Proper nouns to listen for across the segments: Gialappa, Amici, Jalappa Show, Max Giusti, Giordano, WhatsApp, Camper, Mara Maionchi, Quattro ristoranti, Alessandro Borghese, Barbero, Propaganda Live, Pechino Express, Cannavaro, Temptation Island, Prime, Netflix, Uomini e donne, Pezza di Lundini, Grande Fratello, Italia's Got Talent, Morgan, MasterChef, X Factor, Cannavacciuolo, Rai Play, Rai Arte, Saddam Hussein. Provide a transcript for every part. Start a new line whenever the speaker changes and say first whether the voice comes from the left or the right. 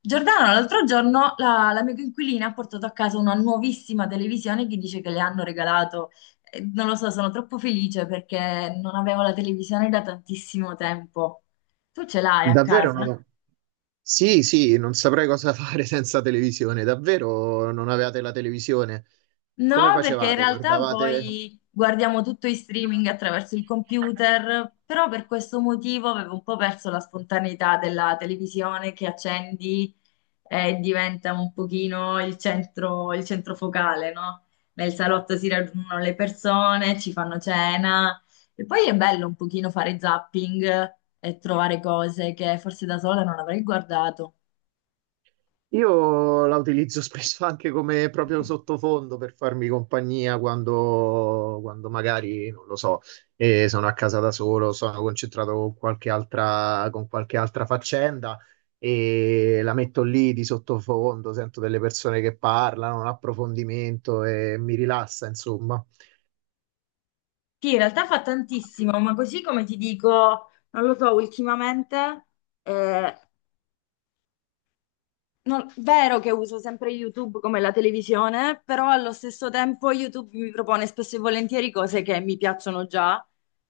left: Giordano, l'altro giorno la mia coinquilina ha portato a casa una nuovissima televisione che dice che le hanno regalato. Non lo so, sono troppo felice perché non avevo la televisione da tantissimo tempo. Tu ce l'hai a
right: Davvero
left: casa?
right: non ho- sì, sì, non saprei cosa fare senza televisione. Davvero non avevate la televisione? Come
left: No, perché in
right: facevate?
left: realtà
right: Guardavate?
left: poi guardiamo tutto in streaming attraverso il computer, però per questo motivo avevo un po' perso la spontaneità della televisione che accendi e diventa un pochino il centro focale, no? Nel salotto si raggiungono le persone, ci fanno cena e poi è bello un pochino fare zapping e trovare cose che forse da sola non avrei guardato.
right: Io la utilizzo spesso anche come proprio sottofondo per farmi compagnia quando magari, non lo so, sono a casa da solo, sono concentrato con qualche altra faccenda e la metto lì di sottofondo, sento delle persone che parlano, un approfondimento e mi rilassa, insomma.
left: Sì, in realtà fa tantissimo, ma così come ti dico, non lo so, ultimamente eh, non- vero che uso sempre YouTube come la televisione, però allo stesso tempo YouTube mi propone spesso e volentieri cose che mi piacciono già,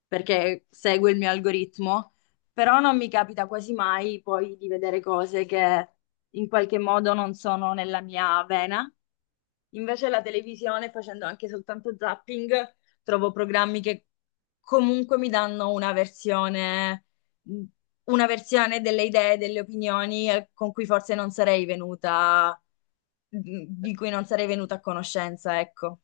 left: perché segue il mio algoritmo, però non mi capita quasi mai poi di vedere cose che in qualche modo non sono nella mia vena. Invece la televisione, facendo anche soltanto zapping, trovo programmi che comunque mi danno una versione delle idee, delle opinioni con cui forse non sarei venuta, di cui non sarei venuta a conoscenza, ecco.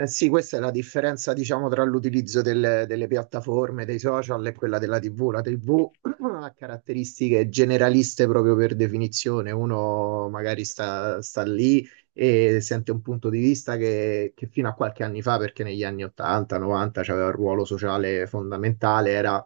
right: Eh sì, questa è la differenza, diciamo, tra l'utilizzo delle piattaforme, dei social e quella della TV. La TV ha caratteristiche generaliste proprio per definizione. Uno magari sta lì e sente un punto di vista che fino a qualche anni fa, perché negli anni 80, 90 c'aveva un ruolo sociale fondamentale, era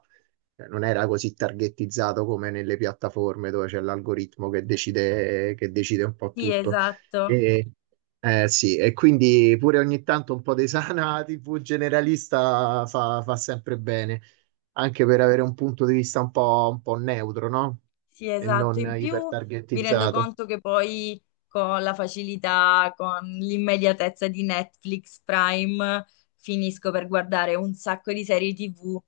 right: cioè, non era così targettizzato come nelle piattaforme dove c'è l'algoritmo che decide un po'
left: Sì,
right: tutto.
left: esatto,
right: E, sì, e quindi pure ogni tanto un po' di sana TV generalista fa sempre bene, anche per avere un punto di vista un po' neutro, no?
left: sì,
right: E
left: esatto.
right: non
left: In più mi rendo
right: ipertargettizzato.
left: conto che poi con la facilità, con l'immediatezza di Netflix Prime, finisco per guardare un sacco di serie TV.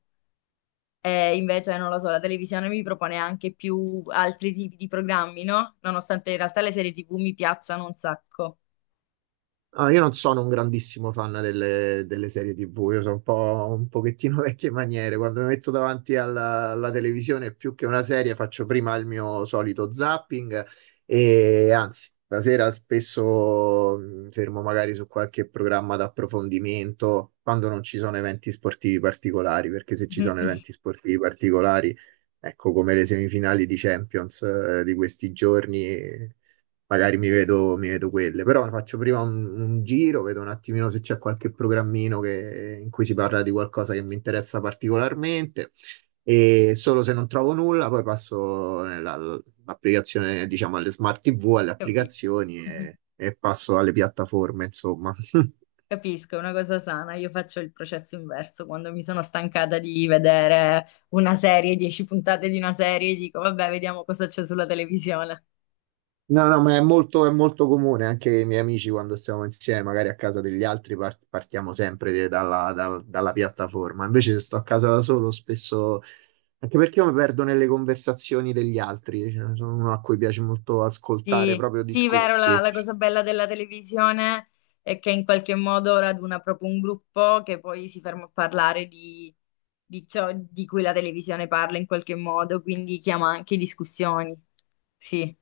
left: E invece, non lo so, la televisione mi propone anche più altri tipi di programmi, no? Nonostante in realtà le serie TV mi piacciono un sacco.
right: Ah, io non sono un grandissimo fan delle serie TV, io sono un pochettino vecchie maniere. Quando mi metto davanti alla televisione, più che una serie, faccio prima il mio solito zapping e anzi, la sera spesso mi fermo magari su qualche programma d'approfondimento quando non ci sono eventi sportivi particolari, perché se ci sono eventi sportivi particolari, ecco come le semifinali di Champions, di questi giorni magari mi vedo quelle, però faccio prima un giro, vedo un attimino se c'è qualche in cui si parla di qualcosa che mi interessa particolarmente e solo se non trovo nulla poi passo nell'applicazione, diciamo, alle smart TV, alle
left: Capi-
right: applicazioni e passo alle piattaforme, insomma.
left: Capisco, è una cosa sana. Io faccio il processo inverso. Quando mi sono stancata di vedere una serie, dieci puntate di una serie, dico, vabbè, vediamo cosa c'è sulla televisione.
right: No, no, ma è è molto comune, anche i miei amici quando stiamo insieme, magari a casa degli altri, partiamo sempre dalla piattaforma. Invece se sto a casa da solo, spesso anche perché io mi perdo nelle conversazioni degli altri, cioè, sono uno a cui piace molto ascoltare
left: Sì,
right: proprio
left: sì, vero, la,
right: discorsi.
left: la cosa bella della televisione è che in qualche modo raduna proprio un gruppo che poi si ferma a parlare di, ciò di cui la televisione parla in qualche modo, quindi chiama anche discussioni. Sì.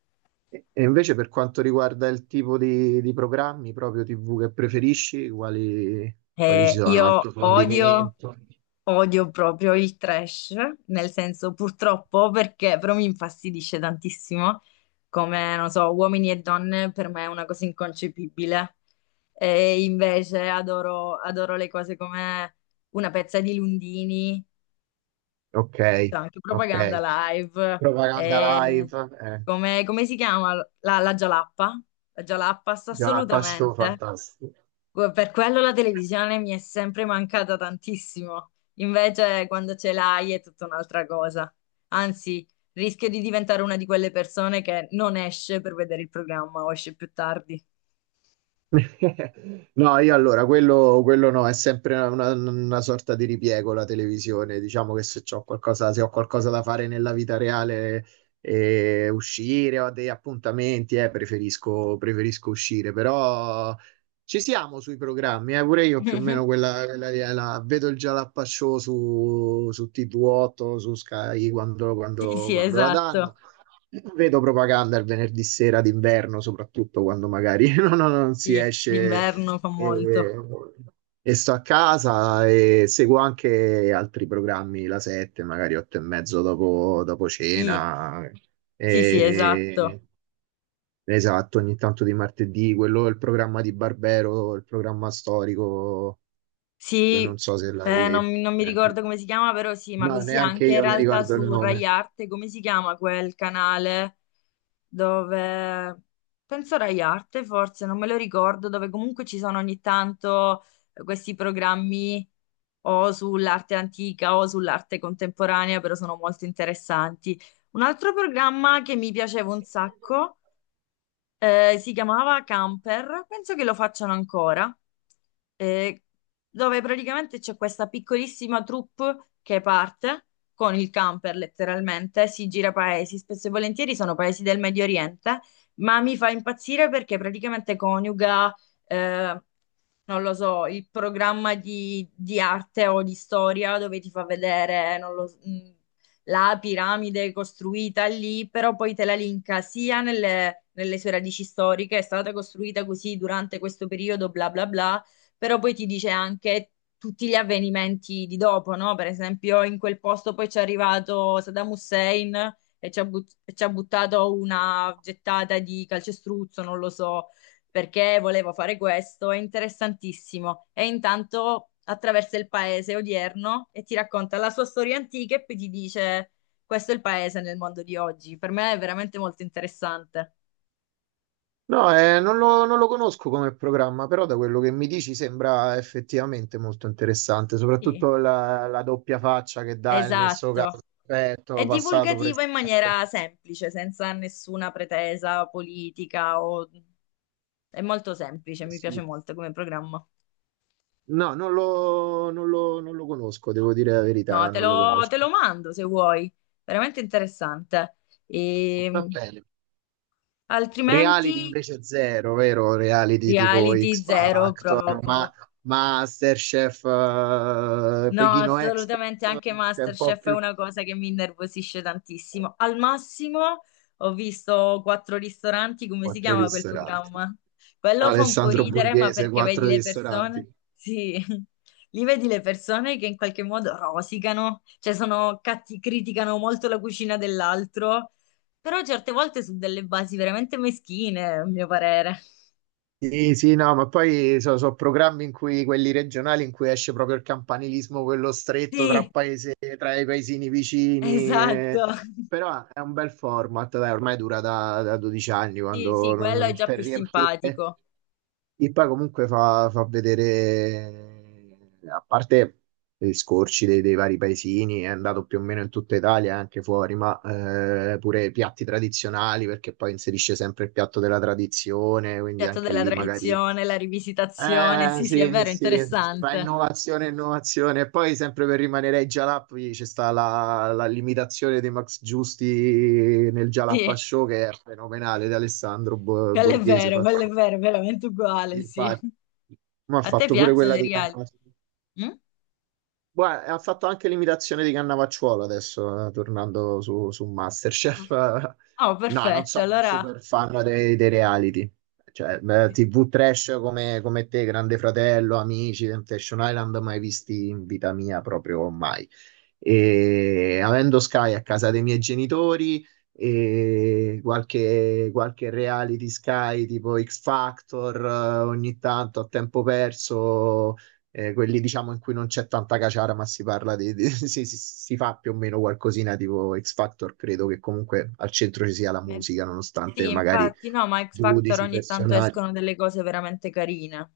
right: E invece per quanto riguarda il tipo di programmi proprio TV che preferisci, quali ci sono?
left: Io odio,
right: Approfondimento?
left: odio proprio il trash, nel senso purtroppo perché però mi infastidisce tantissimo, come non so, uomini e donne per me è una cosa inconcepibile. E invece adoro le cose come una pezza di Lundini,
right: Ok,
left: cioè anche
right: ok.
left: Propaganda Live,
right: Propaganda live?
left: e come si chiama? La Gialappa, la Gialappa
right: Già la
left: assolutamente.
right: fantastico.
left: Per quello la televisione mi è sempre mancata tantissimo. Invece, quando ce l'hai è tutta un'altra cosa. Anzi, rischio di diventare una di quelle persone che non esce per vedere il programma o esce più tardi.
right: No, io allora, quello no, è sempre una sorta di ripiego la televisione. Diciamo che se c'ho qualcosa, se ho qualcosa da fare nella vita reale, uscire, ho dei appuntamenti, eh, preferisco uscire, però ci siamo sui programmi, pure io più o meno quella lì, vedo il Jalappa Show su TV8, su Sky
left: Sì, sì,
right: quando la
left: esatto.
right: danno. Vedo propaganda il venerdì sera d'inverno, soprattutto quando magari non si
left: Sì,
right: esce
left: l'inverno fa molto.
right: e, e sto a casa e seguo anche altri programmi, la 7, magari 8 e mezzo dopo
left: Sì,
right: cena.
left: sì, sì, esatto.
right: E- esatto, ogni tanto di martedì, quello è il programma di Barbero, il programma storico, che non
left: Sì,
right: so se
left: eh, non,
right: l'hai...
left: mi non mi
right: ecco.
left: ricordo come si chiama, però sì, ma
right: No,
left: così
right: neanche
left: anche in
right: io mi
left: realtà
right: ricordo il
left: su Rai
right: nome.
left: Arte, come si chiama quel canale dove, penso Rai Arte forse, non me lo ricordo, dove comunque ci sono ogni tanto questi programmi o sull'arte antica o sull'arte contemporanea, però sono molto interessanti. Un altro programma che mi piaceva un sacco si chiamava Camper, penso che lo facciano ancora, eh, dove praticamente c'è questa piccolissima troupe che parte con il camper letteralmente, si gira paesi, spesso e volentieri sono paesi del Medio Oriente, ma mi fa impazzire perché praticamente coniuga eh, non lo so, il programma di, arte o di storia dove ti fa vedere, non lo s- la piramide costruita lì, però poi te la linka sia nelle, sue radici storiche, è stata costruita così durante questo periodo, bla bla bla, però poi ti dice anche tutti gli avvenimenti di dopo, no? Per esempio, in quel posto poi c'è arrivato Saddam Hussein. E ci ha buttato una gettata di calcestruzzo, non lo so perché volevo fare questo, è interessantissimo. E intanto attraversa il paese odierno e ti racconta la sua storia antica e poi ti dice questo è il paese nel mondo di oggi. Per me è veramente molto interessante.
right: No, eh, non lo conosco come programma, però da quello che mi dici sembra effettivamente molto interessante,
left: Sì.
right: soprattutto la doppia faccia che dà il nesso
left: Esatto.
right: causa-effetto,
left: È
right: passato, presente.
left: divulgativa in
right: Eh
left: maniera semplice, senza nessuna pretesa politica o... È molto semplice, mi piace
right: sì.
left: molto come programma.
right: No, non lo conosco, devo dire la
left: No,
right: verità,
left: te
right: non lo
left: lo, te lo
right: conosco.
left: mando se vuoi. Veramente interessante. E,
right: Va bene. Reality
left: altrimenti
right: invece zero, vero? Reality tipo
left: reality
right: X
left: zero
right: Factor, ma
left: proprio.
right: MasterChef,
left: No,
right: Pechino Express,
left: assolutamente anche
right: che è un po'
left: MasterChef è
right: più...
left: una cosa che mi innervosisce tantissimo. Al massimo ho visto quattro ristoranti, come si
right: Quattro
left: chiama quel
right: ristoranti.
left: programma? Quello fa un po'
right: Alessandro
left: ridere, ma
right: Borghese,
left: perché vedi
right: quattro
left: le persone?
right: ristoranti.
left: Sì, lì vedi le persone che in qualche modo rosicano, cioè sono catti, criticano molto la cucina dell'altro, però certe volte su delle basi veramente meschine, a mio parere.
right: Sì, sì, no, ma poi sono programmi in cui quelli regionali in cui esce proprio il campanilismo, quello stretto tra
left: Sì,
right: paese, tra i paesini vicini,
left: esatto.
right: eh. Però è un bel format, dai, ormai dura da 12 anni
left: Sì, sì,
right: quando non-
left: quello
right: non-
left: è già
right: per
left: più
right: riempire.
left: simpatico.
right: E poi comunque fa vedere, a parte gli scorci dei vari paesini, è andato più o meno in tutta Italia, e anche fuori, ma pure i piatti tradizionali, perché poi inserisce sempre il piatto della tradizione, quindi
left: Piatto
right: anche
left: della
right: lì magari...
left: tradizione, la rivisitazione,
right: Eh
left: sì, sì, è vero,
right: sì, fa
left: interessante.
right: innovazione, e innovazione. E poi sempre per rimanere ai Jalappi c'è sta la, la l'imitazione di Max Giusti nel Jalappa
left: Sì,
right: Show che è fenomenale, di Borghese. Fatto
left: quello è vero, veramente uguale, sì.
right: infatti, ma ha
left: A te
right: fatto pure
left: piacciono
right: quella
left: i
right: di
left: reali?
right: Cannavaro.
left: Mm?
right: Guarda, ha fatto anche l'imitazione di Cannavacciuolo adesso, tornando su MasterChef.
left: Oh,
right: No, non
left: perfetto,
right: sono un
left: allora...
right: super fan dei reality. Cioè, beh, TV trash come te, Grande Fratello, Amici, Temptation Island, mai visti in vita mia proprio mai. E avendo Sky a casa dei miei genitori e qualche reality Sky tipo X Factor, ogni tanto a tempo perso quelli diciamo in cui non c'è tanta caciara, ma si parla si fa più o meno qualcosina tipo X Factor, credo che comunque al centro ci sia la
left: eh,
right: musica, nonostante
left: Sì,
right: magari
left: infatti, no, ma X Factor
right: giudici,
left: ogni tanto
right: personaggi.
left: escono delle cose veramente carine.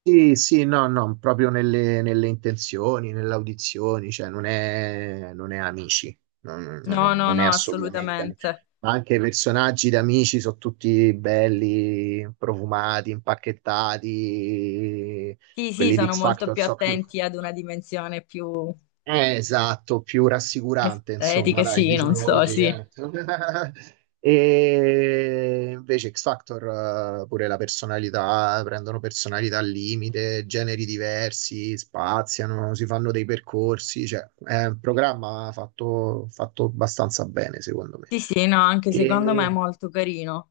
right: Sì, sì, no, no, proprio nelle intenzioni, nelle audizioni, cioè non è amici,
left: No, no,
right: non è
left: no,
right: assolutamente amici.
left: assolutamente.
right: Ma anche i personaggi di amici sono tutti belli, profumati, impacchettati,
left: Sì, sì,
right: quelli di
left: sono
right: X
left: molto
right: Factor
left: più
right: so più.
left: attenti ad una dimensione più
right: Esatto, più rassicurante, insomma,
left: estetica,
right: dai,
left: sì, non
right: diciamo
left: so,
right: così,
left: sì.
right: eh. E invece X Factor, pure la personalità, prendono personalità al limite, generi diversi, spaziano, si fanno dei percorsi, cioè è un programma fatto abbastanza bene, secondo me.
left: Sì, sì, no, anche secondo me è
right: E...
left: molto carino.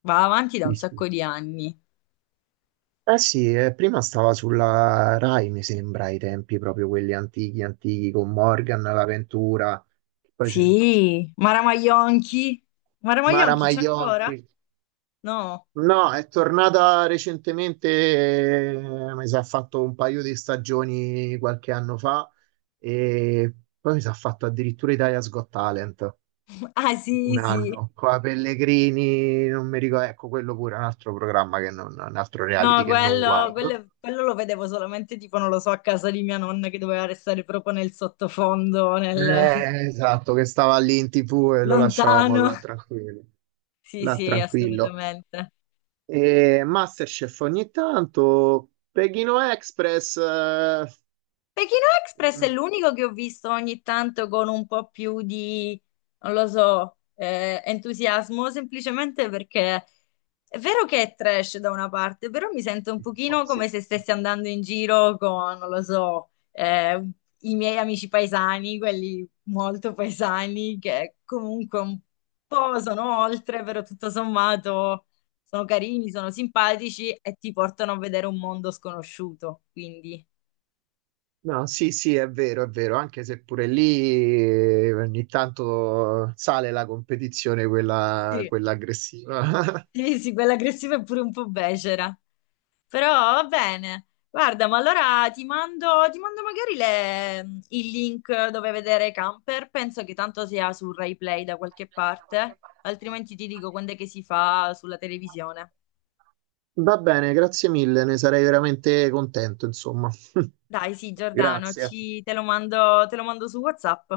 left: Va avanti da un
right: sì,
left: sacco
right: sì.
left: di anni.
right: Eh sì, prima stava sulla Rai, mi sembra, ai tempi proprio quelli antichi, con Morgan, l'avventura. Poi c'è.
left: Sì, Mara Maionchi. Mara
right: Mara
left: Maionchi c'è ancora?
right: Maionchi.
left: No.
right: No, è tornata recentemente, mi sa, ha fatto un paio di stagioni qualche anno fa e poi mi sa, ha fatto addirittura Italia's Got Talent
left: Ah, sì,
right: un
left: sì.
right: anno. Qua Pellegrini, non mi ricordo, ecco, quello pure è un altro programma che non, un altro
left: No,
right: reality che non
left: quello,
right: guardo.
left: quello, quello lo vedevo solamente tipo, non lo so, a casa di mia nonna che doveva restare proprio nel sottofondo, nel
right: Esatto, che stava lì in TV e lo lasciavamo
left: lontano.
right: là tranquillo.
left: Sì,
right: Là
left: sì,
right: tranquillo.
left: assolutamente.
right: E Masterchef ogni tanto, Pechino Express,
left: Pechino Express è l'unico che ho visto ogni tanto con un po' più di, non lo so, entusiasmo, semplicemente perché è vero che è trash da una parte, però mi sento un
right: oh,
left: pochino
right: sì.
left: come se stessi andando in giro con, non lo so, i miei amici paesani, quelli molto paesani, che comunque un po' sono oltre, però tutto sommato sono carini, sono simpatici e ti portano a vedere un mondo sconosciuto, quindi...
right: No, sì, è vero, anche se pure lì ogni tanto sale la competizione, quella aggressiva.
left: Sì, sì, quella aggressiva è pure un po' becera. Però va bene. Guarda, ma allora ti mando magari il link dove vedere Camper. Penso che tanto sia su Rai Play da qualche parte. Altrimenti ti dico quando è che si fa sulla televisione.
right: Va bene, grazie mille, ne sarei veramente contento, insomma.
left: Dai, sì, Giordano,
right: Grazie.
left: te lo mando su WhatsApp.